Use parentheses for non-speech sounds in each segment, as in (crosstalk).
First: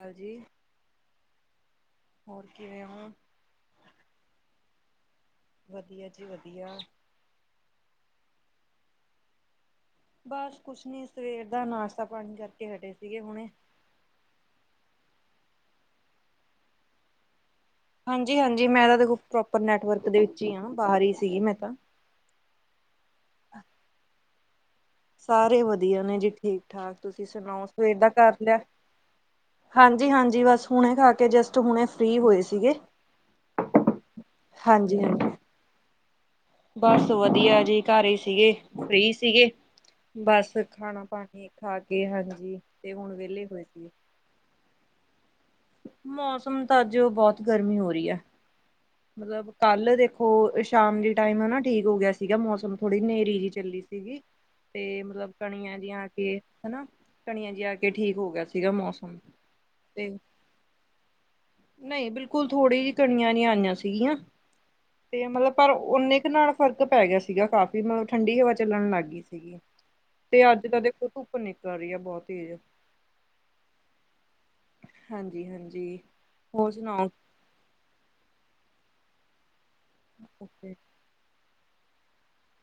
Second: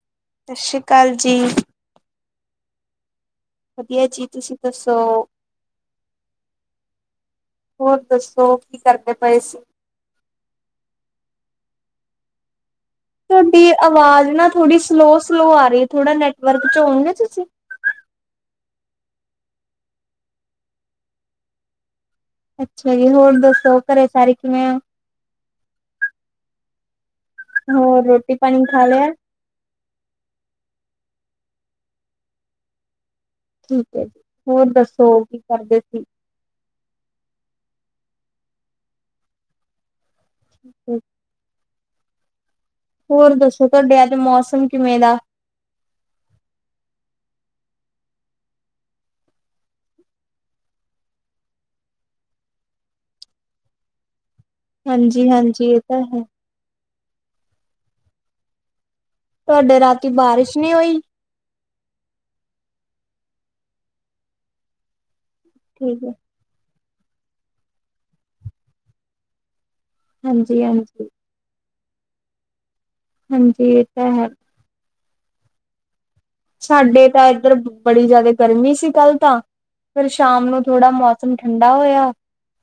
ਹਾਂਜੀ, ਸਤਿ ਸ਼੍ਰੀ ਅਕਾਲ ਜੀ। ਹੋਰ ਕਿਵੇਂ ਓ? ਵਧੀਆ ਜੀ ਤੁਸੀਂ ਦੱਸੋ? ਵਧੀਆ ਜੀ ਵਧੀਆ। ਹੋਰ ਦੱਸੋ ਕੀ ਕਰਦੇ ਪਏ ਸੀ? ਬਸ ਕੁਛ ਨੀ ਸਵੇਰ ਦਾ ਨਾਸ਼ਤਾ-ਪਾਣੀ ਕਰਕੇ ਹਟੇ ਸੀਗੇ ਹੁਣੇ। ਤੁਹਾਡੀ ਅਵਾਜ਼ ਨਾ ਥੋੜੀ ਸਲੋਅ ਸਲੋਅ ਆ ਰੀ ਥੋੜਾ ਨੈਟਵਰਕ ਚ ਹੋਉਂਗੇ ਤੁਸੀਂ? ਹਾਂਜੀ-ਹਾਂਜੀ ਮੈਂ ਤਾਂ ਦੇਖੋ ਪ੍ਰੋਪਰ ਨੈਟਵਰਕ ਦੇ ਵਿੱਚੀ ਆਂ ਬਾਹਰ ਹੀ ਸੀਗੀ ਮੈਂ ਤਾਂ। ਅੱਛਾ ਜੀ ਹੋਰ ਦੱਸੋ ਘਰੇ ਸਾਰੇ ਕਿਵੇਂ ਆ? ਸਾਰੇ ਵਧੀਆ ਨੇ ਜੀ ਠੀਕ ਠਾਕ ਤੁਸੀਂ ਸੁਣਾਓ ਸਵੇਰ ਹੋਰ ਦਾ ਰੋਟੀ ਕਰ ਲਿਆ? ਪਾਣੀ ਖਾ ਹਾਂਜੀ ਹਾਂਜੀ, ਬਸ ਹੁਣੇ ਖਾ ਕੇ ਜਸਟ ਹੁਣੇ ਫ੍ਰਰੀ ਹੋਏ ਸੀਗੇ। ਠੀਕ ਆ ਜੀ ਹੋਰ ਦੱਸੋ ਹਾਂਜੀ-ਹਾਂਜੀ। ਕੀ ਕਰਦੇ ਸੀ। ਬਸ ਵਧੀਆ ਜੀ ਘਰ ਹੀ ਸੀਗੇ ਫ੍ਰਰੀ ਸੀਗੇ ਬਸ ਖਾਣਾ। ਪਾਣੀ ਖਾ ਕੇ ਹਾਂਜੀ। ਤੇ ਹੁਣ ਹੋਰ ਵਿਹਲੇ ਹੋਏ ਦੱਸੋ। ਸੀ। ਤੁਹਾਡੇ ਅੱਜ ਮੌਸਮ ਕਿਵੇਂ ਦਾ? ਮੌਸਮ ਤਾਂ ਅੱਜ ਉਹ ਬਹੁਤ ਗਰਮੀ ਹੋ ਰਹੀ ਐ। ਮਤਲਬ ਕੱਲ ਦੇਖੋ, ਸ਼ਾਮ ਦੀ ਟਾਈਮ ਨਾਂ ਠੀਕ ਹੋ ਗਿਆ ਸੀਗਾ। ਮੌਸਮ ਥੋੜ੍ਹੀ ਨੇਰ੍ਹੀ ਜਿਹੀ ਚੱਲੀ ਸੀਗੀ। ਤੇ ਹਾਂਜੀ ਮਤਲਬ ਹਾਂਜੀ ਕਣੀਆਂ ਇਹ ਜ ਤਾਂ ਆ ਹੈ। ਕੇ ਹਨਾਂ! ਕਨੀਆ ਜਿ ਆ ਕੇ ਠੀਕ ਹੋ ਗਿਆ ਸੀਗਾ ਮੌਸਮ। ਤੁਹਾਡੇ ਰਾਤੀ ਬਾਰਿਸ਼ ਨਹੀਂ ਹੋਈ। ਨਈਂ, ਬਿਲਕੁਲ ਥੋੜ੍ਹੀ ਜਿਹੀ ਕਣੀਆਂ ਜਿ ਆਈਆਂ ਸੀਗੀਆਂ ਤੇ ਮਤਲਬ ਪਰ ਠੀਕ ਹੈ, ਓਨੇ ਕੁ ਨਾਲ ਫ਼ਰਕ ਪੈ ਗਿਆ ਸੀਗਾ। ਕਾਫ਼ੀ ਮਤਲਬ ਠੰਡੀ ਹਵਾ ਚੱਲਣ ਲੱਗ ਗਈ ਸੀਗੀ। ਤੇ ਹਾਂਜੀ ਅੱਜ ਤਦੇ ਹਾਂਜੀ। ਖੁਤ ਉੱਪਰ ਨਿਕਲ ਆ ਰਹੀ ਆ ਬਹੁਤ ਤੇਜ਼। ਹਾਂਜੀ ਇਹ ਤਾਂ ਹੈ। ਹਾਂਜੀ ਹਾਂਜੀ। ਹੋਰ ਸੁਣਾਓ ਸਾਡੇ ਤਾਂ ਇੱਧਰ ਬੜੀ ਜਿਆਦਾ ਗਰਮੀ ਸੀ ਕੱਲ ਤਾਂ, ਫਿਰ ਸ਼ਾਮ ਨੂੰ ਥੋੜ੍ਹਾ ਮੌਸ ਮੌਸਮ ਠੰਡਾ ਹੋਇਆ,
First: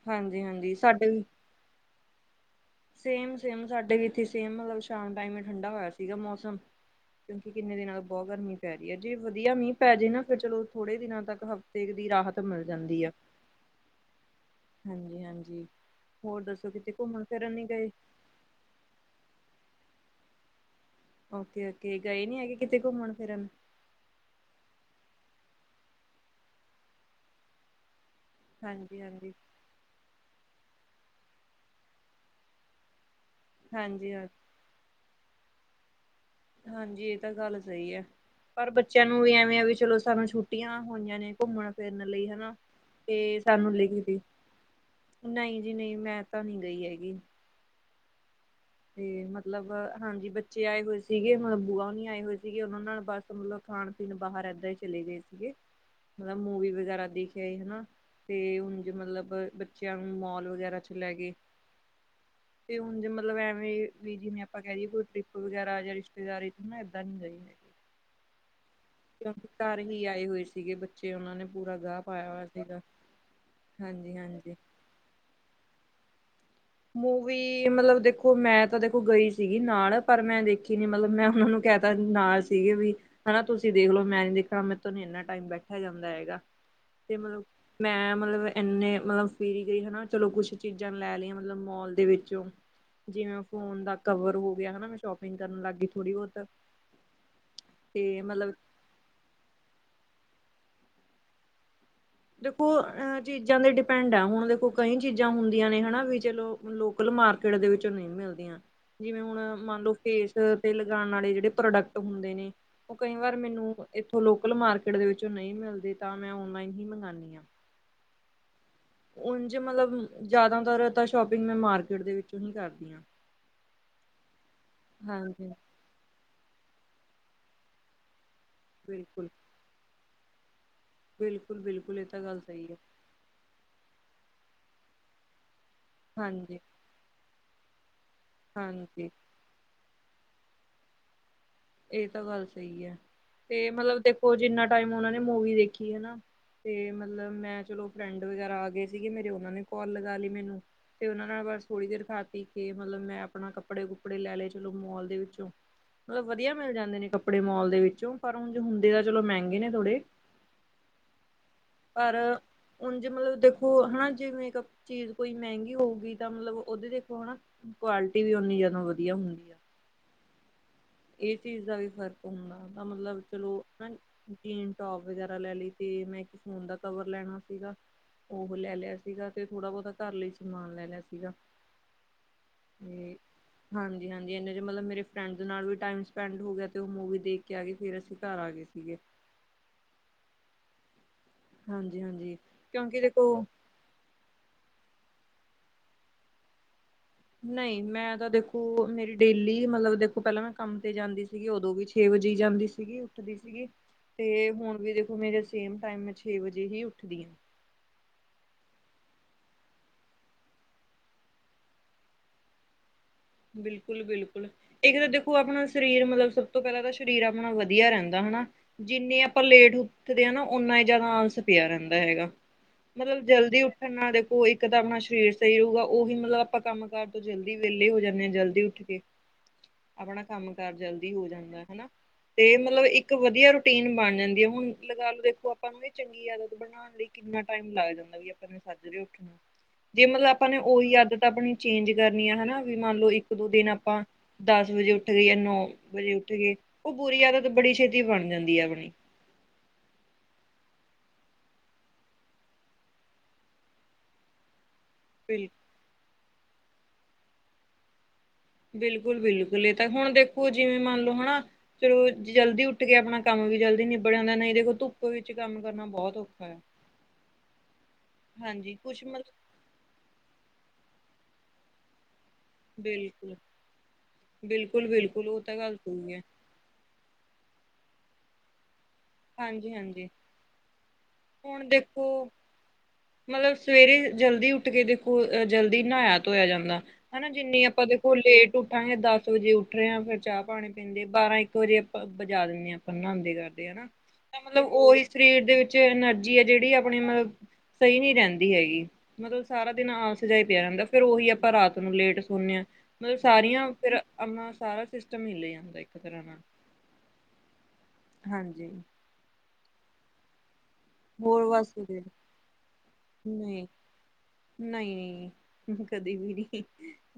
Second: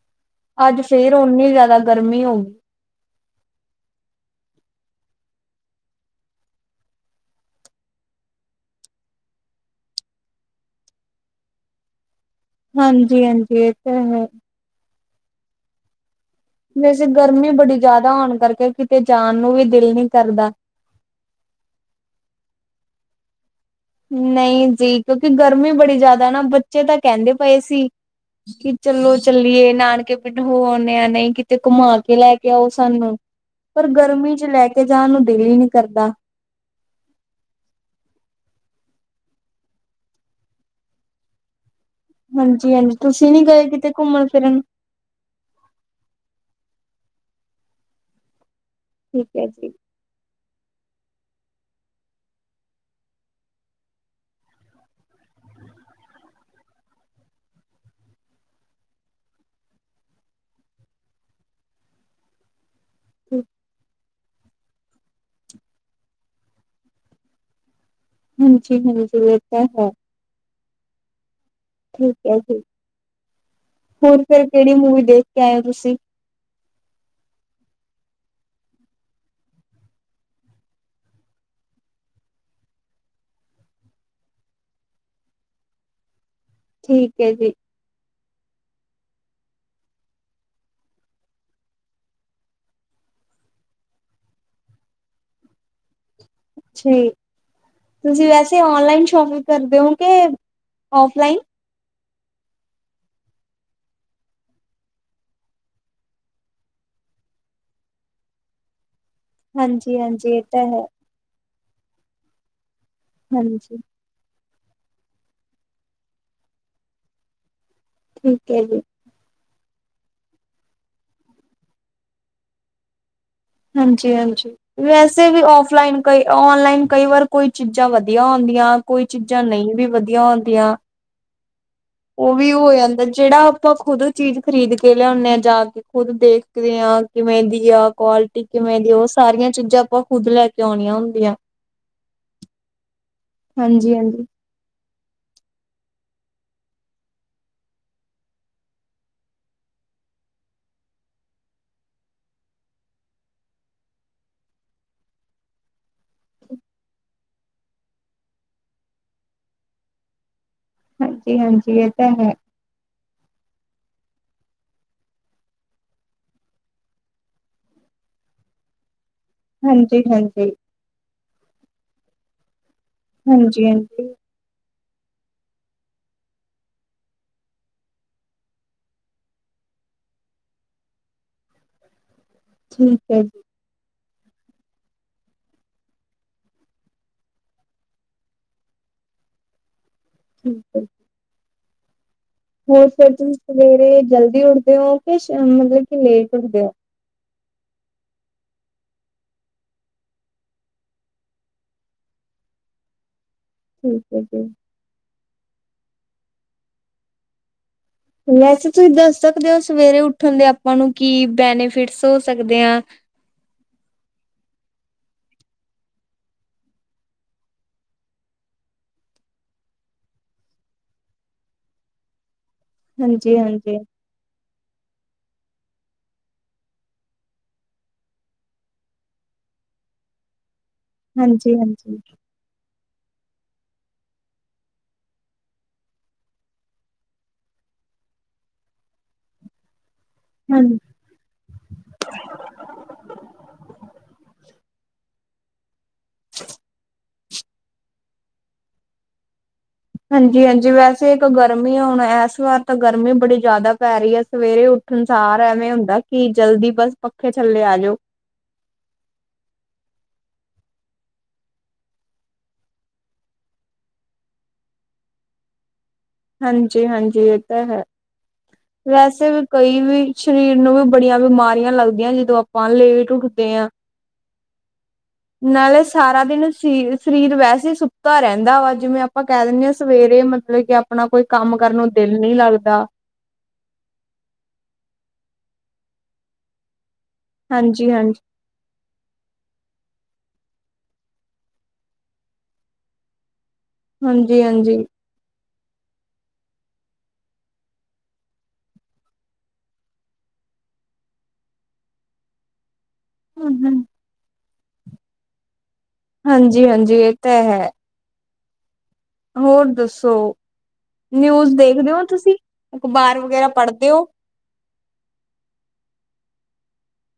ਹਾਂਜੀ ਹਾਂਜੀ ਅੱਜ ਸਾਡੇ ਫੇਰ ਵੀ ਓਨੀ ਜ਼ਿਆਦਾ ਗਰਮੀ ਹੋ ਗਈ। ਸੇਮ, ਸੇਮ ਸਾਡੇ ਵੀ ਇਥੇ ਸੇਮ ਮਤਲਬ ਸ਼ਾਮ ਟਾਈਮ ਠੰਡਾ ਹੋਇਆ ਸੀਗਾ ਮੌਸਮ। ਕਿਉਂਕਿ ਕਿੰਨੇ ਦਿਨਾਂ ਤੋਂ ਬਹੁਤ ਗਰਮੀ ਪੈ ਰਹੀ ਐ, ਜੇ ਵਧੀਆ ਮੀਂਹ ਪੈ ਜਏ ਨਾਂ ਫਿਰ ਚਲੋ ਥੋੜੇ ਦਿਨਾਂ ਤੱਕ ਹਫ਼ਤੇ ਦੀ ਰਾਹਤ ਮਿਲ ਜਾਂਦੀ ਆ। ਹਾਂਜੀ ਹਾਂਜੀ ਇਹ ਤਾਂ ਹੈ। ਹਾਂਜੀ, ਹਾਂਜੀ ਹੋਰ ਦੱਸੋ ਕਿਤੇ ਵੈਸੇ ਘੁੰਮਣ। ਗਰਮੀ ਫਿਰਨ ਨੀ ਬੜੀ ਗਏ? ਜ਼ਿਆਦਾ ਹੋਣ ਕਰਕੇ ਕਿਤੇ ਜਾਣ ਨੂੰ ਵੀ ਦਿਲ ਨ ਕਰਦਾ। ਓਕੇ ਓਕੇ, ਗਏ ਨੀਂ ਹੈਗੇ ਕਿਤੇ ਘੁੰਮਣ ਫਿਰਨ। ਨਈਂ ਜੀ। ਕਿਉਂਕਿ ਗਰਮੀ ਬੜੀ ਜ਼ਿਆਦਾ ਨਾਂ ਬੱਚੇ ਤਾਂ ਕਹਿੰਦੇ ਪਏ ਸੀ। ਕਿ ਹਾਂਜੀ ਚੱਲੋ ਹਾਂਜੀ ਚੱਲੀਏ, ਨਾਨਕੇ ਹੋ ਆਨੇ ਆਂ, ਨਈਂ ਕਿਤੇ ਘੁੰਮਾ ਕੇ ਲੈ ਕੇ ਆਓ ਸਾਨੂੰ ਪਰ ਹਾਂਜੀ ਹਾਂ ਗਰਮੀ ਚ ਲੈ ਕੇ ਤੇ ਜਾਣ ਨੂੰ ਦਿਲ ਈ ਨੀਂ ਕਰਦਾ। ਹਾਂਜੀ ਏ ਤਾਂ ਗੱਲ ਸਈ ਐ। ਪਰ ਬੱਚਿਆਂ ਨੂੰ ਵੀ ਐਵੇਂ ਆ ਵੀ ਚਲੋ ਸਾਨੂੰ ਛੁੱਟੀਆਂ ਹੋਈਆਂ ਨੇਂ। ਘੁੰਮਣ ਫਿਰਨ ਲਈ ਹਨਾ ਹਾਂਜੀ ਹਾਂਜੀ ਤੁਸੀਂ ਤੇ ਨੀ ਗਏ ਸਾਨੂੰ ਕਿਤੇ ਘੁੰਮਣ ਫਿਰਨ (unintelligible) ਨਈਂ ਜੀ ਨਈਂ, ਮੈਂ ਤਾਂ ਨੀਂ ਗਈ ਹੈਗੀ। ਤੇ ਠੀਕ ਹੈ ਮਤਲਬ ਜੀ। ਹਾਂਜੀ ਬੱਚੇ ਆਏ ਹੋਏ ਸੀਗੇ, ਹੁਣ ਮਤਲਬ ਬੂਆ ਹੁਨੀਂ ਆਏ ਹੋਏ ਸੀਗੇ। ਓਨਾਂ ਨਾਲ ਬਸ ਮਤਲਬ ਖਾਣ-ਪੀਣ ਬਾਹਰ ਐਦਾਂ ਹੀ ਚਲੇ ਗਏ। ਕੇ ਮਤਲਬ ਮੂਵੀ ਵਗੈਰਾ ਦੇਖ ਆਏ ਹਨਾਂ। ਤੇ ਉਂਜ ਮਤਲਬ ਬੱਚਿਆਂ ਨੂੰ ਮੋਲ ਵਗੈਰਾ ਚ ਲੈਗੇ ਤੇ (unintelligible) ਮਤਲਬ ਐਵੇਂ ਵੀ ਜਿਵੇਂ ਆਪਾਂ ਕੈ ਦੀਏ ਕੋਈ ਟਰਿਪ ਵਗੈਰਾ ਜਾਂ ਰਿਸ਼ਤੇਦਾਰੀ ਹਨਾਂ ਏਦਾਂ ਨੀਂ ਗਏ। ਹਾਂਜੀ (unintelligible) ਕਿਉਂਕ ਘਰ ਹੈ ਹੀ ਆਏ ਹੋਏ ਸੀਗੇ ਬੱ ਚੇ ਓਨਾਂ ਨੇ ਪੂਰਾ ਗਾ ਠੀਕ ਪਾਇਆ ਹੈ ਹੋਇਆ ਜੀ। ਸੀਗਾ। ਹਾਂਜੀ, ਹੋਰ ਹਾਂਜੀ। (unintelligible) ਮੂਵੀ ਦੇ (unintelligible) ਏ ਤੁਸੀਂ ਮੂਵੀ ਮਤਲਬ ਦੇਖੋ, ਮੈਂ ਤਾਂ ਦੇਖੋ ਗਈ ਸੀਗੀ ਨਾਲ, ਪਰ ਮੈਂ ਦੇਖੀ ਨੀਂ ਮਤਲਬ ਮੈਂ ਉਹਨਾਂ ਨੂੰ ਕਹਿ ਤ (unintelligible) ਨਾਲ ਸੀਗੇ ਵੀ ਹਨਾ ਤੁਸੀਂ ਦੇਖਲੋ ਮੈਂ ਨੀ ਦੇਖਣਾ ਮੈਂਤੋਂ ਨੀ ਇੰਨਾ ਟਾਈਮ ਬੈਠਾ ਜਾਂਦਾ ਹੈਗਾ। ਠੀਕ ਤੇ ਹੈ ਮਤਲਬ ਜੀ, ਮੈਂ ਮਤਲਬ ਐਨੇ ਮਤਲਬ ਫੀਰੀ ਗਈ ਹਨਾਂ ਚਲੋ ਕੁੱਛ ਚੀਜ਼ਾਂ ਲੈ ਲੀਆਂ। ਮਤਲਬ ਮੋਲ ਦੇ ਵਿੱਚੋਂ ਜਿਵੇਂ ਫੋਨ ਦਾ ਕਵਰ ਹੋ ਗਿਆ ਹਨਾਂ, ਮੈਂ ਸ਼ੋਪਿੰਗ ਕਰਨ ਲਾਗੀ ਥੋੜੀ ਬੋ ਅੱਛਾ ਜੀ। ਤੁਸੀਂ ਮਤਲਬ ਵੈਸੇ ਔਨਲਾਈਨ ਸ਼ੋਪਿੰਗ ਕਰਦੇਔਂ ਕੇ ਔਫਲਾਈਨ। ਦੇਖੋ ਅ ਚੀਜ਼ਾਂ ਤੇ ਡਿਪੈਂਡ ਆ, ਹੁਣ ਦੇਖੋ ਕਈ ਚੀਜ਼ਾਂ ਹੁੰਦੀਆਂ ਨੇ ਹਨਾਂ ਵੀ ਚਲੋ ਲੋਕਲ ਮਾਰਕੀਟ ਦੇ ਵਿੱਚ ਨਈਂ ਮਿਲਦੀਆਂ। ਜਿਵੇਂ ਹੁਣ ਮੰਨ ਲਓ ਫੇਸ ਹਾਂਜੀ-ਹਾਂਜੀ ਇਹ ਤਾਂ ਤੇ ਹੈ, ਲਗਾਣ ਵਾਲੇ ਜਿਹੜੇ ਪ੍ਰੋਡਕਟ ਹੁੰਦੇ ਨੇਂ। ਉਹ ਕਈ ਵਾਰ ਮੈਨੂੰ ਹਾਂਜੀ ਇਥੋਂ ਲੋਕਲ ਮਾਰਕੀਟ ਦੇ ਵਿੱਚੋਂ ਨਈਂ ਮਿਲਦੇ ਤਾਂ ਮੈਂ ਓਨਲਾਈਨ ਹੀ ਮੰਗਆਣੀ ਆਂ। ਠੀਕ ਐ ਜੀ। ਉਝ ਮਤਲਬ ਜਾਦਾਤਰ ਤਾਂ ਸ਼ੋਪਿੰਗ ਮੈਂ ਮਾਰਕੀਟ ਦੇ ਵਿੱਚੋਂ ਹੀ ਕਰਦੀ ਆਂ। ਹਾਂਜੀ, ਹਾਂਜੀ ਵੈਸੇ ਵੀ ਹਾਂਜੀ ਓਫਲਾਈਨ ਕਈ ਔਨਲਾਈਨ ਕਈ ਵਾਰ ਕੋਈ ਚੀਜ਼ਾਂ ਵਧੀਆ ਆਂਦੀਆਂ ਕੋਈ ਬਿਲਕੁਲ, ਚੀਜ਼ਾਂ ਨਹੀਂ ਵੀ ਵਧੀਆ ਹੁੰਦੀਆਂ। ਬਿਲਕੁੱਲ-ਬਿਲਕੁੱਲ ਓ ਵੀ ਹੋ ਜਾਂਦੈ ਜੇੜਾ ਆਪਾਂ ਖੁਦ ਚੀਜ਼ ਖਰੀਦ ਕੇ ਲੇਓਣੇ ਆ ਜਾ ਕੇ ਖੁਦ ਹਾਂਜੀ, ਦੇਖਦੇ ਆ ਕਿਵੇਂ ਦੀ ਆ ਕੁਆਲਿਟੀ ਕਿਵੇਂ ਦੀ ਓ ਹਾਂਜੀ। ਸਾਰੀਆਂ ਚੀਜ਼ਾਂ ਆਪਾਂ ਖੁਦ ਲੈ ਕੇ ਔਣੀਆਂ ਹੁੰਦੀਆ। ਏ ਤਾਂ ਗੱਲ ਸਈ ਐ ਤੇ ਮਤਲਬ ਹਾਂਜੀ-ਹਾਂਜੀ, ਦੇਖੋ, ਜਿੰਨਾ ਟਾਈਮ ਓਨਾਂ ਨੇ ਮੂਵੀ ਦੇਖੀ ਐ ਨਾ ਤੇ ਮਤਲਬ ਮੈਂ ਚਲੋ ਫਰੈਂਡ ਵਗੈਰਾ ਆਗੇ ਸੀਗੇ, ਮੇਰੇ ਓਨਾਂ ਨੇ ਕੋਂਲ ਲਗਾ ਲੀ ਮੈਨੂੰ। ਤੇ ਓਨਾਂ ਨਾਲ ਬਸ ਥੋੜੀ ਦੇਰ ਖਾ ਪੀ ਕੇ ਮਤਲਬ, ਮੈਂ ਆਪਣਾ ਕੱਪੜੇ ਕੁਪੜੇ ਲੈ ਲਏ ਚਲੋ ਮੋਲ ਦੇ ਵਿੱਚੋਂ। ਮਤਲਬ ਵਧੀਆ ਮਿਲ ਜਾਂਦੇ ਨੇ ਕੱਪੜੇ ਮੋਲ ਦੇ ਵਿੱਚੋਂ ਪਰ ਉਂਝ ਹੁੰਦੇ ਤਾਂ ਚਲੋ ਮੈਂਗੇ ਨੇ ਥੋੜੇ। ਹਾਂਜੀ-ਹਾਂਜੀ ਏ ਤਾਂ ਹੈ। ਉਂਜ ਮਤਲਬ ਦੇਖੋ ਹਨਾ, ਜੀਵੇਂ ਚੀਜ਼ ਕੋਈ ਮੈਂਗੀ ਹੋਊਗੀ ਤਾਂ ਮਤਲਬ ਲਦੇ ਦੇਖੋ ਹਨਾ ਕੁਆਲਿਟੀ ਵੀ ਓਨੀ ਜਾਦਾ ਵਧੀਆ ਹੁੰਦੀ ਆ। ਹਾਂਜੀ-ਹਾਂਜੀ, ਏ ਚੀਜ਼ ਦਾ ਵੀ ਫ਼ਰਕ ਹੁੰਦਾ ਤਾਂ ਮਤਲਬ ਚਲੋ (unintelligible) ਹਾਂਜੀ-ਹਾਂਜੀ ਜੀਨ ਟੋਪ ਵਗੈਰਾ ਲੈਲੀ, ਤੇ ਮੈਂ ਇੱਕ ਫੋਨ ਦਾ ਕਵਰ ਲੈਣਾ ਸੀਗਾ। ਓਹ ਲੈ ਲਿਆ ਸੀਗਾ, ਤੇ ਥੋੜ੍ਹਾ ਬੋਤਾ ਘਰ ਲਈ ਸਮਾਨ ਲੈ ਲਿਆ ਸੀਗਾ। ਠੀਕ ਤੇ ਹੈ ਜੀ ਹਾਂਜੀ-ਹਾਂਜੀ, ਐਨੇ ਚ ਮਤਲਬ ਮੇਰੇ ਫਰੈਂਡਸ ਦੇ ਨਾਲ ਵੀ ਟਾਈਮ ਸਪੈਂਡ ਹੋ ਗਿਆ, ਤੇ ਓਹ ਮੂਵੀ ਦੇਖ ਕੇ ਆਗੇ ਫੇਰ ਅਸੀਂ ਘਰ ਆਗੇ ਸੀਗੇ। ਠੀਕ ਐ। ਹਾਂਜੀ-ਹਾਂਜੀ, ਹੋਰ ਫਿਰ ਤੁਸੀਂ ਸਵੇਰੇ ਜਲਦੀ ਉੱਠਦੇ ਓ ਕੀ ਸ਼ ਮਤਲਬ ਕੀ ਲੇਟ ਉੱਠਦੇ ਓ? ਨਈ ਮੈਂ ਤਾਂ ਦੇਖੋ, ਮੇਰੀ ਡੇਲੀ ਮਤਲਬ ਦੇਖੋ ਪੈਲਾਂ ਮੈਂ ਕੰਮ ਤੇ ਜਾਂਦੀ ਸੀਗੀ, ਓਦੋਂ ਵੀ ਛੇ ਵਜੇ ਜਾਂਦੀ ਸੀ। ਸੀਗੀ ਉੱਠਦੀ ਸੀਗੀ, ਠੀਕ ਹੈ ਤੇ ਜੀ। ਹੁਣ ਵੀ ਦੇਖੋ ਮੇਰੇ ਸੇਮ ਟਾਈਮ ਮੈਂ ਛੇ ਵਜੇ ਹੀ ਉੱਠਦੀ ਹਾਂ। ਵੈਸੇ ਤੁਸੀਂ ਦੱਸ ਸਕਦੇ ਓ ਸਵੇਰੇ ਉੱਠਣ ਦੇ ਆਪਾਂ ਨੂੰ ਕੀ ਬੈਨੀਫਿਟਸ ਹੋ ਸਕਦੇ ਆ? ਬਿਲਕੁਲ, ਬਿਲਕੁਲ। ਇੱਕ ਤਾਂ ਦੇਖੋ, ਆਪਣਾ ਸਰੀਰ ਮਤਲਬ ਸਭ ਤੋਂ ਪਹਿਲਾਂ ਤਾਂ ਸਰੀਰ ਆਪਣਾ ਵਧੀਆ ਰਹਿੰਦਾ ਹਨਾ। ਜਿੰਨੀ ਆਪਾਂ ਲੇਟ ਉਠਦੇ ਹਾਂ ਨਾ ਓਨਾ ਹੀ ਜ਼ਿਆਦਾ ਆਲਸ ਪਿਆ ਰਹਿੰਦਾ ਹੈਗਾ। ਮਤਲਬ ਜਲਦੀ ਹਾਂਜੀ-ਹਾਂਜੀ, ਉੱਠਣ ਨਾਲ ਉਹ ਇੱਕ ਤਾਂ ਆਪਣਾ ਸਰੀਰ ਸਹੀ ਰਹੇਗਾ, ਉਹੀ ਮਤਲਬ ਆਪਾਂ ਕੰਮ ਕਾਰ ਤੋਂ ਜਲਦੀ ਵਿਹਲੇ ਹੋ ਜਾ। ਜਲਦੀ ਉੱਠ ਕੇ ਆਪਣਾ ਕੰਮ ਕਾਰ ਜਲਦੀ ਹੋ ਜਾਂਦਾ ਹਨਾ। ਹਾਂਜੀ-ਹਾਂਜੀ, ਤੇ ਮਤਲਬ ਇੱਕ ਵਧੀਆ ਰੂਟੀਨ ਬਣ ਜਾਂਦੀ ਹੈ, ਹੁਣ ਲਗਾ ਲੋ ਦੇਖੋ ਆਪਾਂ ਨੂੰ ਇਹ ਚੰਗੀ ਆਦਤ ਬਣਾ ਕਿੰਨਾ ਟਾਈਮ ਲੱਗ ਜਾਂਦਾ, ਵੀ ਆਪਾਂ ਨੇ ਸੱਜ ਉੱਠਣਾ ਜੇ ਮਤਲਬ ਆਪ ਆਪਾਂ ਨੇ ਹਾਂਜੀ। ਉਹੀ ਆਦਤ ਆਪਣੀ ਚੇਂਜ ਕਰਨੀ ਆ ਹਨਾ ਵੀ ਮੰਨ ਲਓ ਇੱਕ ਦੋ ਦਿਨ ਆਪਾਂ ਦਸ ਵਜੇ ਉੱਠ ਗਏ, ਜਾਂ ਨੌ ਵਜੇ ਉੱਠ ਗਏ ਉਹ ਬੁਰੀ ਆਦਤ ਬੜੀ ਛੇਤੀ ਬਣ ਜਾਂਦੀ ਆ ਆਪਣੀ ਹਾਂਜੀ, ਹਾਂਜੀ ਵੈਸੇ ਇੱਕ ਗਰਮੀ ਹੁਣ ਇਸ ਵਾਰ ਤਾਂ ਗਰਮੀ ਬੜੀ ਜ਼ਿਆਦਾ ਪੈ ਰਹੀ ਹੈ ਸਵੇਰੇ ਉੱਠ ਸੰਸਾਰ ਬਿਲ ਐਵੇਂ ਹੁੰਦਾ, ਕਿ ਜਲਦੀ ਬਸ ਪੱਖੇ ਥੱਲੇ ਆ ਜਾਓ। ਬਿਲਕੁਲ, ਬਿਲਕੁਲ ਇਹ ਤਾਂ ਹੁਣ ਦੇਖੋ ਜਿਵੇਂ ਮੰਨ ਲਓ ਹਨਾ। ਚਲੋ ਜਲਦੀ ਉੱਠ ਕੇ ਆਪਣਾ ਕੰਮ ਵੀ ਜਲਦੀ ਨਿਬੜ ਜਾਂਦਾ, ਨਹੀਂ ਦੇਖੋ ਧੁੱਪ ਵਿੱਚ ਕੰਮ ਕਰਨਾ ਬਹੁਤ ਔਖ ਹਾਂਜੀ, ਹਾਂਜੀ ਇਹ ਤਾਂ ਹੈ ਹਾਂਜੀ ਕੁਛ ਵੈਸੇ ਮਤਲਬ ਕਈ ਵੀ ਸਰੀਰ ਨੂੰ ਵੀ ਬੜੀਆਂ ਬਿਮਾਰੀਆਂ ਲੱਗਦੀਆਂ ਜਦੋਂ ਆਪਾਂ ਲੇਟ ਬਿਲਕੁਲ ਉੱਠਦੇ ਹਾਂ ਬਿਲਕੁਲ ਬਿਲਕੁਲ ਉਹ ਤਾਂ ਗੱਲ ਨਾਲੇ ਸਹੀ ਹੈ ਸਾਰਾ ਦਿਨ ਸਰੀ ਸਰੀਰ ਵੈਸੇ ਸੁੱਤਾ ਰੈਂਦਾ ਵਾ, ਜਿਵੇਂ ਆਪਾਂ ਕੈ ਦਿੰਨੇ ਆ ਹਾਂਜੀ ਹਾਂਜੀ ਸਵੇਰੇ ਮਤਲਬ ਕੀ ਆ ਆਪਣਾ ਕੋਈ ਕੰਮ ਹੁਣ ਕਰਨ ਨੂੰ ਦਿਲ ਦੇਖੋ ਨੀ ਲੱਗਦਾ। ਮਤਲਬ ਸਵੇਰੇ ਜਲਦੀ ਉੱਠ ਕੇ ਦੇਖੋ, ਅਹ ਜਲਦੀ ਨਹਾਇਆ ਧੋਇਆ ਜਾਂਦਾ। ਹਨਾ ਜਿੰਨੀ ਆਪਾਂ ਹਾਂਜੀ ਦੇਖੋ ਹਾਂਜੀ ਲੇ ਉੱਠਾਂਗੇ ਦਸ ਵਜੇ ਉੱਠ ਰੇ ਆ, ਫਿਰ ਚਾਹ ਪਾਣੀ ਪੀਦੇ ਬਾਰਾਂ ਇੱਕ ਵਜੇ ਆਪਾਂ ਵਜਾ ਦਨੇ ਆਪਾਂ ਨਾਂਦੇ ਕਰਦੇ ਹਨਾ। ਤਾਂ ਹਾਂਜੀ ਮਤਲਬ ਹਾਂਜੀ ਉਹੀ ਸਰੀਰ ਦੇ ਵਿੱਚ ਐਨਰਜੀ ਹੈ, ਜਿਹੜੀ ਆਪਣੀ ਮਤਲਬ ਸਹੀ ਨਹੀਂ ਰਹਿੰਦੀ ਹੈਗੀ। ਮਤਲਬ ਸਾਰਾ ਦਿਨ ਆਲਸ ਜਿਹਾ ਪਿਆ ਰਿਹਦਾ, ਫੇਰ ਉਹੀ ਆਪਾਂ ਰਾਤ ਨੂੰ ਲੇਟ ਸੌਦੇ ਹਾਂ। ਮਤਲਬ ਸਾਰੀਆਂ ਫਿਰ ਅ ਸਾਰਾ ਸਿਸਟਮ ਮਿਲੀਆ ਜਾਂਦਾ। ਤਰ੍ਹਾਂ ਨਾਲ ਹਾਂਜੀ, ਹਾਂਜੀ ਇਹ ਤਾਂ ਹੈ। ਹਾਂਜੀ। ਹੋਰ ਦੱਸੋ? ਹੋਰ ਨਿਊਜ਼ ਬਸ ਦੇਖਦੇ ਵਧੀਆ ਹੋਂ ਤੁਸੀਂ, ਅਖ਼ਬਾਰ ਵਗੈਰਾ ਪੜ੍ਹਦੇ ਹੋ? ਨਹੀਂ-ਨਹੀਂ ਕਦੀ ਵੀ ਨਹੀਂ।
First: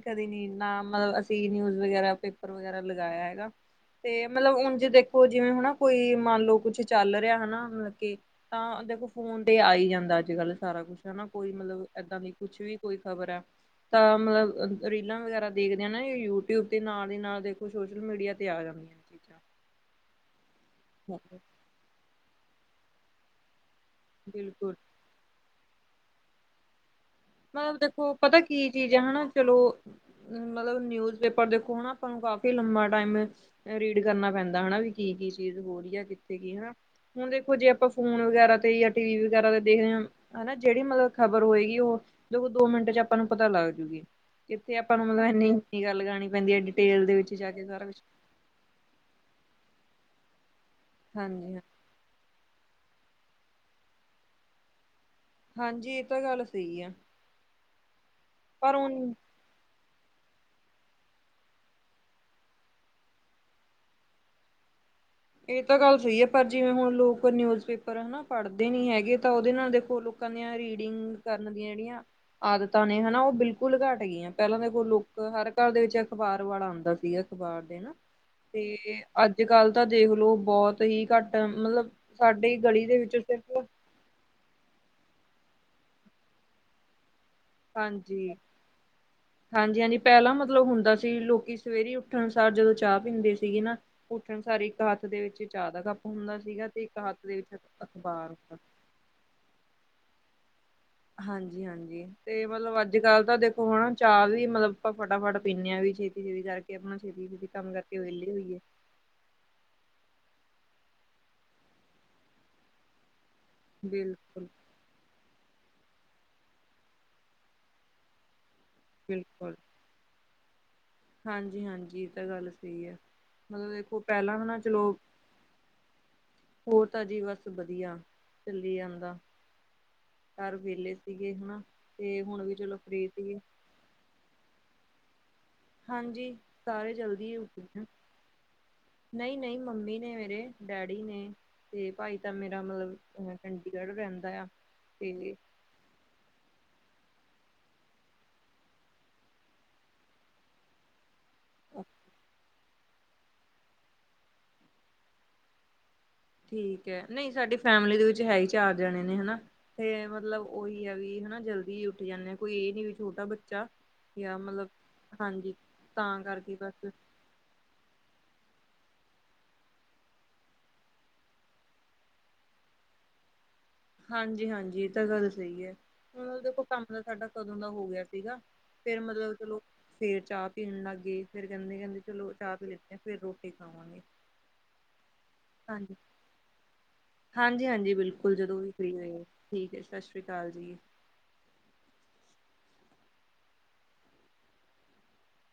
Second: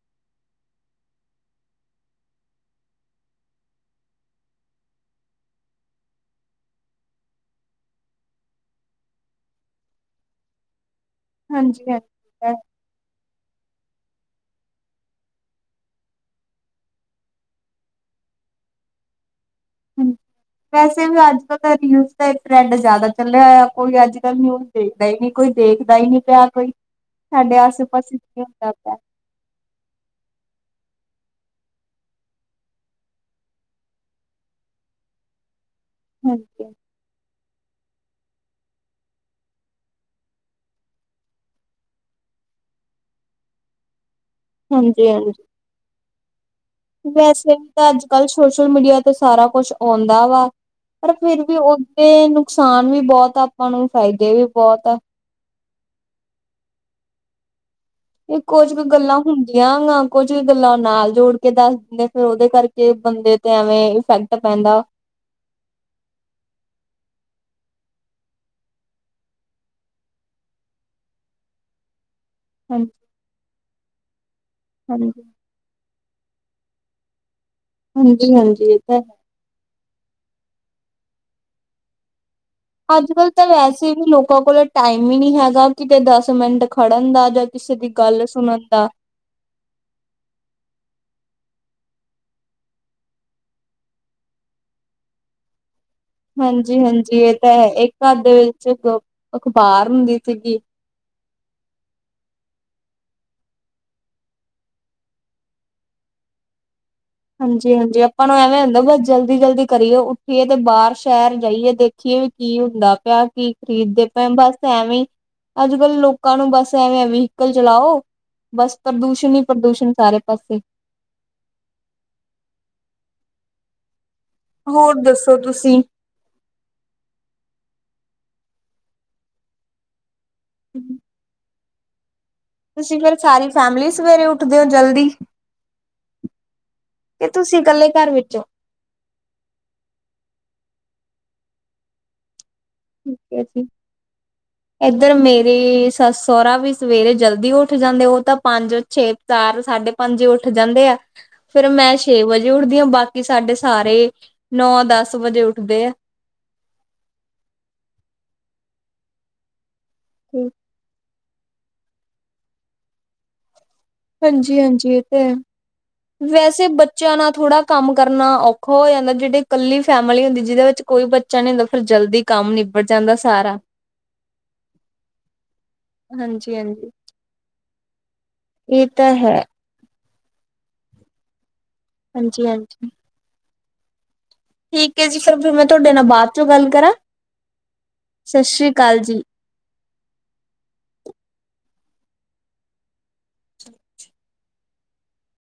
ਕਦੀ ਨੀ ਨਾਂ, ਮਲਬ, ਅਸੀਂ ਨਿਊਜ਼ ਵਗੈਰਾ ਪੇਪਰ ਵਗੈਰਾ ਲਗਾਇਆ ਹੈਗਾ। ਤੇ ਮਤਲਬ, ਉਂਜ ਦੇਖੋ ਜਿਵੇਂ ਹਨਾ ਕੋਈ, ਮੰਨ ਲਓ ਕੁੱਛ ਚੱਲ ਰਿਹਾ, ਹਨਾ ਮਤਲਬ ਕੇ ਤਾਂ, ਦੇਖੋ ਫੋਨ ਤੇ ਆਈ ਜਾਂਦਾ ਅੱਜ-ਕੱਲ ਸਾਰਾ ਕੁਛ ਹਨਾ, ਕੋਈ ਮਤਲਬ ਹਾਂਜੀ ਇੱਦਾਂ ਵੀ, ਕੁਛ ਹਾਂਜੀ ਵੀ ਕੋਈ ਖ਼ਬਰ ਆ ਤਾਂ, ਮਤਲਬ ਰੀਲਾਂ ਵਗੈਰਾ ਦੇਖਦੇ ਆ ਨਾ ਯੂਟਿਊਬ ਤੇ ਨਾਲ ਦੀ ਨਾਲ, ਦੇਖੋ ਸੋਸ਼ਲ ਮੀਡੀਆ ਤੇ ਆ ਹਾਂ (unintelligible) ਵੈਸੇ ਵੀ ਅੱਜ-ਕੱਲ ਤਾਂ ਰੀਲਜ਼ ਦਾ ਟਰੈਡ ਜਿਆਦਾ ਚੱਲਿਆ ਹੋਇਆ। ਕੋਈ ਅੱਜ-ਕੱਲ ਨਿਊਜ਼ ਬਿਲਕੁਲ ਦੇਖਦਾ ਹੀ ਨਹੀਂ, ਕੋਈ ਦੇਖਦਾ ਹੀ ਨਹੀਂ ਪਿਆ, ਕੋਈ ਸਾਡੇ ਮਤਲਬ ਆਸੇ ਦੇਖੋ, ਪਾਸੇ ਪਤਾ ਕੀ ਹੁੰਦਾ ਪਿਆ ਚੀਜ਼ ਹੈ ਹਣਾ, ਚਲੋ ਮਤਲਬ, ਨਿਊਜ਼ ਪੇਪਰ ਦੇਖੋ ਹਣਾ, ਆਪਾਂ ਨੂੰ ਕਾਫੀ ਲੰਬਾ ਟਾਈਮ ਰੀਡ ਕਰਨਾ ਪੈਂਦਾ ਹਨਾ ਵੀ, ਕੀ-ਕੀ ਚੀਜ਼ ਹੋ ਰਹੀ ਆ, ਕਿੱਥੇ ਕੀ ਹਾਂਜੀ ਹਣਾ ਹੁਣ ਦੇਖੋ ਜੇ ਆਪਾਂ ਫੋਨ ਵਗੈਰਾ ਤੇ, ਜਾਂ ਟੀਵੀ ਵਗੈਰਾ ਤੇ ਦੇਖਦੇ ਹਾਂ ਹਣਾ, ਜਿਹੜੀ ਮਤਲਬ ਖਬਰ ਹੋਏਗੀ, ਉਹ ਦੇਖੋ, ਦੋ-ਮਿੰਟ'ਚ ਆਪਾਂ ਨੂੰ ਪਤਾ ਲੱਗ ਜੁਗੀ, ਕਿੱਥੇ ਆਪਾਂ ਨੂੰ ਹਾਂਜੀ ਮਤਲਬ ਹਾਂਜੀ ਇੰਨੀ ਨੀਂਗਾ ਲਗਾਣੀ ਪੈਂਦੀ ਹੈ ਐ ਵੈਸੇ ਵੀ ਤਾਂ, ਅੱਜ-ਕੱਲ ਸੋਸ਼ਲ ਮੀਡੀਆ ਤੇ ਸਾਰਾ ਕੁਛ ਆਉਂਦਾ ਵਾ, ਪਰ ਫਿਰ ਹਾਂਜੀ ਵੀ ਹਾਂ ਉਹ ਤੇ ਨੁਕਸਾਨ ਵੀ ਬਹੁਤ ਆ, ਆਪਾਂ ਨੂੰ ਫਾਇਦੇ ਵੀ ਬਹੁਤ ਆ। ਹਾਂਜੀ, ਇਹ ਤਾਂ ਗੱਲ ਸਹੀ ਆ। ਇਹ ਕੁਝ ਪਰ ਕੁ ਹੁਣ ਗੱਲਾਂ, ਹੁੰਦੀਆਂ ਗਾ ਕੁੱਝ ਕ ਗੱਲਾਂ ਨਾਲ ਜੋੜਕੇ ਦੱਸ ਦਿੰਦੇ ਫਿਰ ਉਹਦੇ ਕਰਕੇ, ਬੰਦੇ ਤੇ ਐਵੇਂ ਇਫੈਕਟ ਪੈਂਦਾ। ਇਹ ਤਾਂ ਗੱਲ ਸਹੀ ਆ, ਪਰ ਜਿਵੇਂ ਹੁਣ ਲੋਕ ਨਿਊਜ਼ ਪੇਪਰ ਹਨਾ ਪੜ੍ਹਦੇ ਨੀ ਹੈਗੇ, ਤਾਂ ਉਹਦੇ ਨਾਲ ਦੇਖੋ ਲੋਕਾਂ ਦੀਆ ਰੀਡਿੰਗ ਕਰਨ ਦੀਆਂ, ਜਿਹੜੀਆਂ ਆਦਤਾਂ ਹਾਂਜੀ ਨੇ, ਹਨਾ, ਉਹ ਬਿਲਕੁਲ ਘੱਟ ਗਈਆਂ। ਪਹਿਲਾਂ ਦੇਖੋ ਹਾਂਜੀ ਲੋਕ ਹਰ ਘਰ ਦੇ ਵਿੱਚ ਅਖ਼ਬਾਰ ਵਾਲਾ ਆਉਂਦਾ ਸੀ, ਅਖ਼ਬਾਰ ਦੇਣ ਨਾ, ਹਾਂਜੀ ਹਾਂਜੀ ਤੇ ਇਹ ਤਾਂ ਹੈ ਅੱਜ ਅੱਜ-ਕੱਲ ਤਾਂ ਦੇਖਲੋ, ਬਹੁਤ ਹੀ ਘੱਟ ਮਤਲਬ ਸਾਡੀ ਗਲੀ ਦੇ ਵਿੱਚ ਅੱਜਕੱਲ ਤਾਂ ਸਿਰਫ ਵੈਸੇ ਵੀ ਲੋਕਾਂ ਕੋਲ ਟਾਈਮ ਈ ਨੀ ਹੈਗਾ। ਕਿਤੇ ਦਸ ਮਿੰਟ ਖੜਨ ਦਾ ਜਾ ਹਾਂਜੀ। ਹਾਂਜੀ-ਹਾਂਜੀ, ਪਹਿਲਾ ਮਤਲਬ ਹੁੰਦਾ ਸੀ, ਕਿ ਲੋਕ ਸਵੇਰੇ ਉੱਠਣਸਾਰ ਜਦੋਂ ਚਾਹ ਪੀਂਦੇ ਸੀਗੇ ਨਾ ਉੱਠਣ ਸਾਰ ਹੀ, ਇੱਕ ਹੱਥ ਵਿੱਚ ਚਾਹ ਦਾ ਕੱਪ ਹੁੰਦਾ ਸੀਗਾ ਤੇ ਇੱਕ ਹੱਥ ਹਾਂਜੀ-ਹਾਂਜੀ, ਇਹ ਦੇ ਤਾ ਵਿੱਚ ਹੈ, ਇੱਕ ਹੱਥ ਅਖ਼ਬਾਰ ਦੇ ਹੁੰਦਾ ਵਿੱਚ ਅਖ਼ਬਾਰ ਹੁੰਦੀ ਸੀਗੀ ਹਾਂਜੀ-ਹਾਂਜੀ। ਤੇ ਮਤਲਬ ਅੱਜ-ਕੱਲ ਤਾਂ ਦੇਖੋ ਹਾਂ, ਚਾਹ ਵੀ ਆਪਾਂ ਫਟਾਫਟ ਪੀਂਨੇ ਹਾਂ, ਛੇਤੀ-ਛੇਤੀ ਕਰਕੇ। ਤੇ ਆਪਣਾ ਛੇਤੀ-ਛੇਤੀ ਕੰਮ ਕਰਕੇ, ਹਾਂਜੀ-ਹਾਂਜੀ ਆਪਾਂ ਵਿਹਲੇ ਨੂੰ ਹੋਈਏ। ਐਵੇਂ ਹੁੰਦਾ ਬਸ ਜਲਦੀ-ਜਲਦੀ ਕਰੀਏ, ਉੱਠੀਏ ਤੇ ਬਾਹਰ ਸ਼ਹਿਰ ਜਾਈਏ ਦੇਖੀਏ ਵੀ ਕੀ ਹੁੰਦਾ ਪਿਆ, ਕਿ ਖਰੀਦਦੇ ਪਏ ਬਸ ਬਿਲਕੁਲ-ਬਿਲਕੁਲ। ਐਵੇਂ ਹੀ, ਅੱਜਕੱਲ ਲੋਕਾਂ ਨੂੰ ਬਸ ਐਂਵੇ ਆ ਵ੍ਹੀਕਲ ਚਲਾਓ, ਬਸ ਪ੍ਰਦੂਸ਼ਣ ਹੀ, ਪ੍ਰਦੂਸ਼ਣ ਸਾਰੇ ਪਾਸੇ। ਹਾਂਜੀ-ਹਾਂਜੀ, ਇਹ ਤਾਂ ਗੱਲ ਸਹੀ ਹੈ, ਮਤਲਬ ਦੇਖੋ, ਪਹਿਲਾਂ ਹਨਾ ਚਲੋ ਹੋਰ ਦੱਸੋ ਤੁਸੀਂ? ਹੋਰ ਤਾਂ ਜੀ, ਬਸ ਵਧੀਆ। ਚੱਲੀ ਜਾਂਦਾ, ਹਰ ਵੇਲੇ ਸੀਗੇ ਹਣਾ, ਤੇ ਹੁਣ ਵੀ ਚਲੋ ਤੁਸੀਂ ਫ੍ਰੀ ਫਿਰ ਸੀਗੇ ਸਾਰੀ ਫੈਮਿਲੀ ਸਵੇਰੇ ਉੱਠਦੇ ਹੋ, ਜਲਦੀ? ਹਾਂਜੀ। ਸਾਰੇ ਕਿ ਜਲਦੀ ਹੀ ਤੁਸੀਂ ਉਠਦੇ ਆਂ। ਇਕੱਲੇ ਘਰ ਵਿੱਚੋਂ? ਨਹੀਂ-ਨਹੀਂ ਮੰਮੀ ਨੇ ਮੇਰੇ, ਡੈਡੀ ਨੇ, ਤੇ ਭਾਈ ਤਾ ਮੇਰਾ ਮਤਲਬ ਠੀਕ ਅ ਹੈ ਚੰਡੀਗੜ੍ਹ ਰਹਿੰਦਾ ਯਾਂ, ਤੇ ਤੇ ਸੱਸ-ਸਹੁਰਾ ਵੀ ਸਵੇਰੇ ਜਲਦੀ ਉੱਠ ਜਾਂਦੇ, ਉਹ ਤਾਂ ਪੰਜ, ਛੇ, ਚਾਰ ਸਾਢੇ ਪੰਜ ਉੱਠ ਜਾਂਦੇ ਆ। ਫਿਰ ਮੈਂ ਛੇ ਵਜੇ ਉੱਠਦੀ ਹਾਂ ਬਾਕੀ ਸਾਡੇ ਸਾਰੇ ਨੌਂ ਦਸ ਵਜੇ ਉੱਠਦੇ ਐ। ਠੀਕ ਹੈ, ਨਹੀਂ, ਸਾਡੀ ਫੈਮਲੀ ਵਿੱਚ ਤਾਂ ਸਿਰਫ਼ ਚਾਰ ਜਣੇ ਹੀ ਹਨਾ। ਤੇ ਮਤਲਬ ਉਹੀ ਐ ਵੀ ਹਨਾ ਜਲਦੀ ਉੱਠ ਜਾਂਦੇ ਆ ਕੋਈ ਇਹ ਨੀ ਵੀ ਛੋਟਾ ਬੱਚਾ ਜਾਂ ਹਾਂਜੀ ਮਤਲਬ ਹਾਂਜੀ, ਇਹ ਤੇ ਹਾਂਜੀ ਤਾਂ ਕਰਕੇ ਵੈਸੇ ਬਸ ਬੱਚਿਆਂ ਨਾਲ ਥੋੜਾ। ਕੰਮ ਕਰਨਾ ਔਖਾ ਹੋ ਜਾਂਦਾ। ਜਿਹੜੇ ਇਕੱਲੇ ਪਰਿਵਾਰ ਹੁੰਦੇ ਹਨ, ਜਿਨ੍ਹਾਂ ਵਿੱਚ ਕੋਈ ਬੱਚਾ ਨਹੀਂ ਹੁੰਦਾ, ਉਹ ਫਿਰ ਜਲਦੀ, ਕੰਮ ਨਿਬੜ ਜਾਂਦਾ ਸਾਰਾ। ਹਾਂਜੀ ਹਾਂਜੀ, ਇਹ ਤਾਂ ਗੱਲ ਸਹੀ ਐ। ਹੁਣ ਹਾਂਜੀ ਦੇਖੋ, ਸਾਡਾ ਹਾਂਜੀ ਕੰਮ ਤਾਂ ਕਦੋਂ ਦਾ ਹੀ ਹੋ ਗਿਆ ਸੀ। ਇਹ ਫੇਰ ਤਾਂ ਮਤਲਬ ਹੈ ਚਲੋ ਫੇਰ ਚਾਹ ਪੀਣ ਲੱਗ ਗਏ। ਫਿਰ ਕਹਿੰਦੇ, ਚਲੋ ਪਹਿਲਾਂ ਹਾਂਜੀ ਚਾਹ ਪੀ ਹਾਂਜੀ ਲਈਏ, ਫਿਰ ਰੋਟੀ ਖਾਵਾਂਗੇ। ਠੀਕ ਐ ਜੀ। ਮੈਂ ਤੁਹਾਡੇ ਹਾਂਜੀ ਨਾਲ ਬਾਅਦ ਚੋਂ ਗੱਲ ਕਰਾਂ ਹਾਂਜੀ, ਹਾਂਜੀ ਬਿਲਕੁਲ ਸਤਿ ਜਦੋਂ ਵੀ ਸ੍ਰੀ ਫਰੀ ਅਕਾਲ ਜੀ ਹੋਏ ਠੀਕ ਐ ਸਤਿ ਸ਼੍ਰੀ ਅਕਾਲ ਜੀ। (inaudible)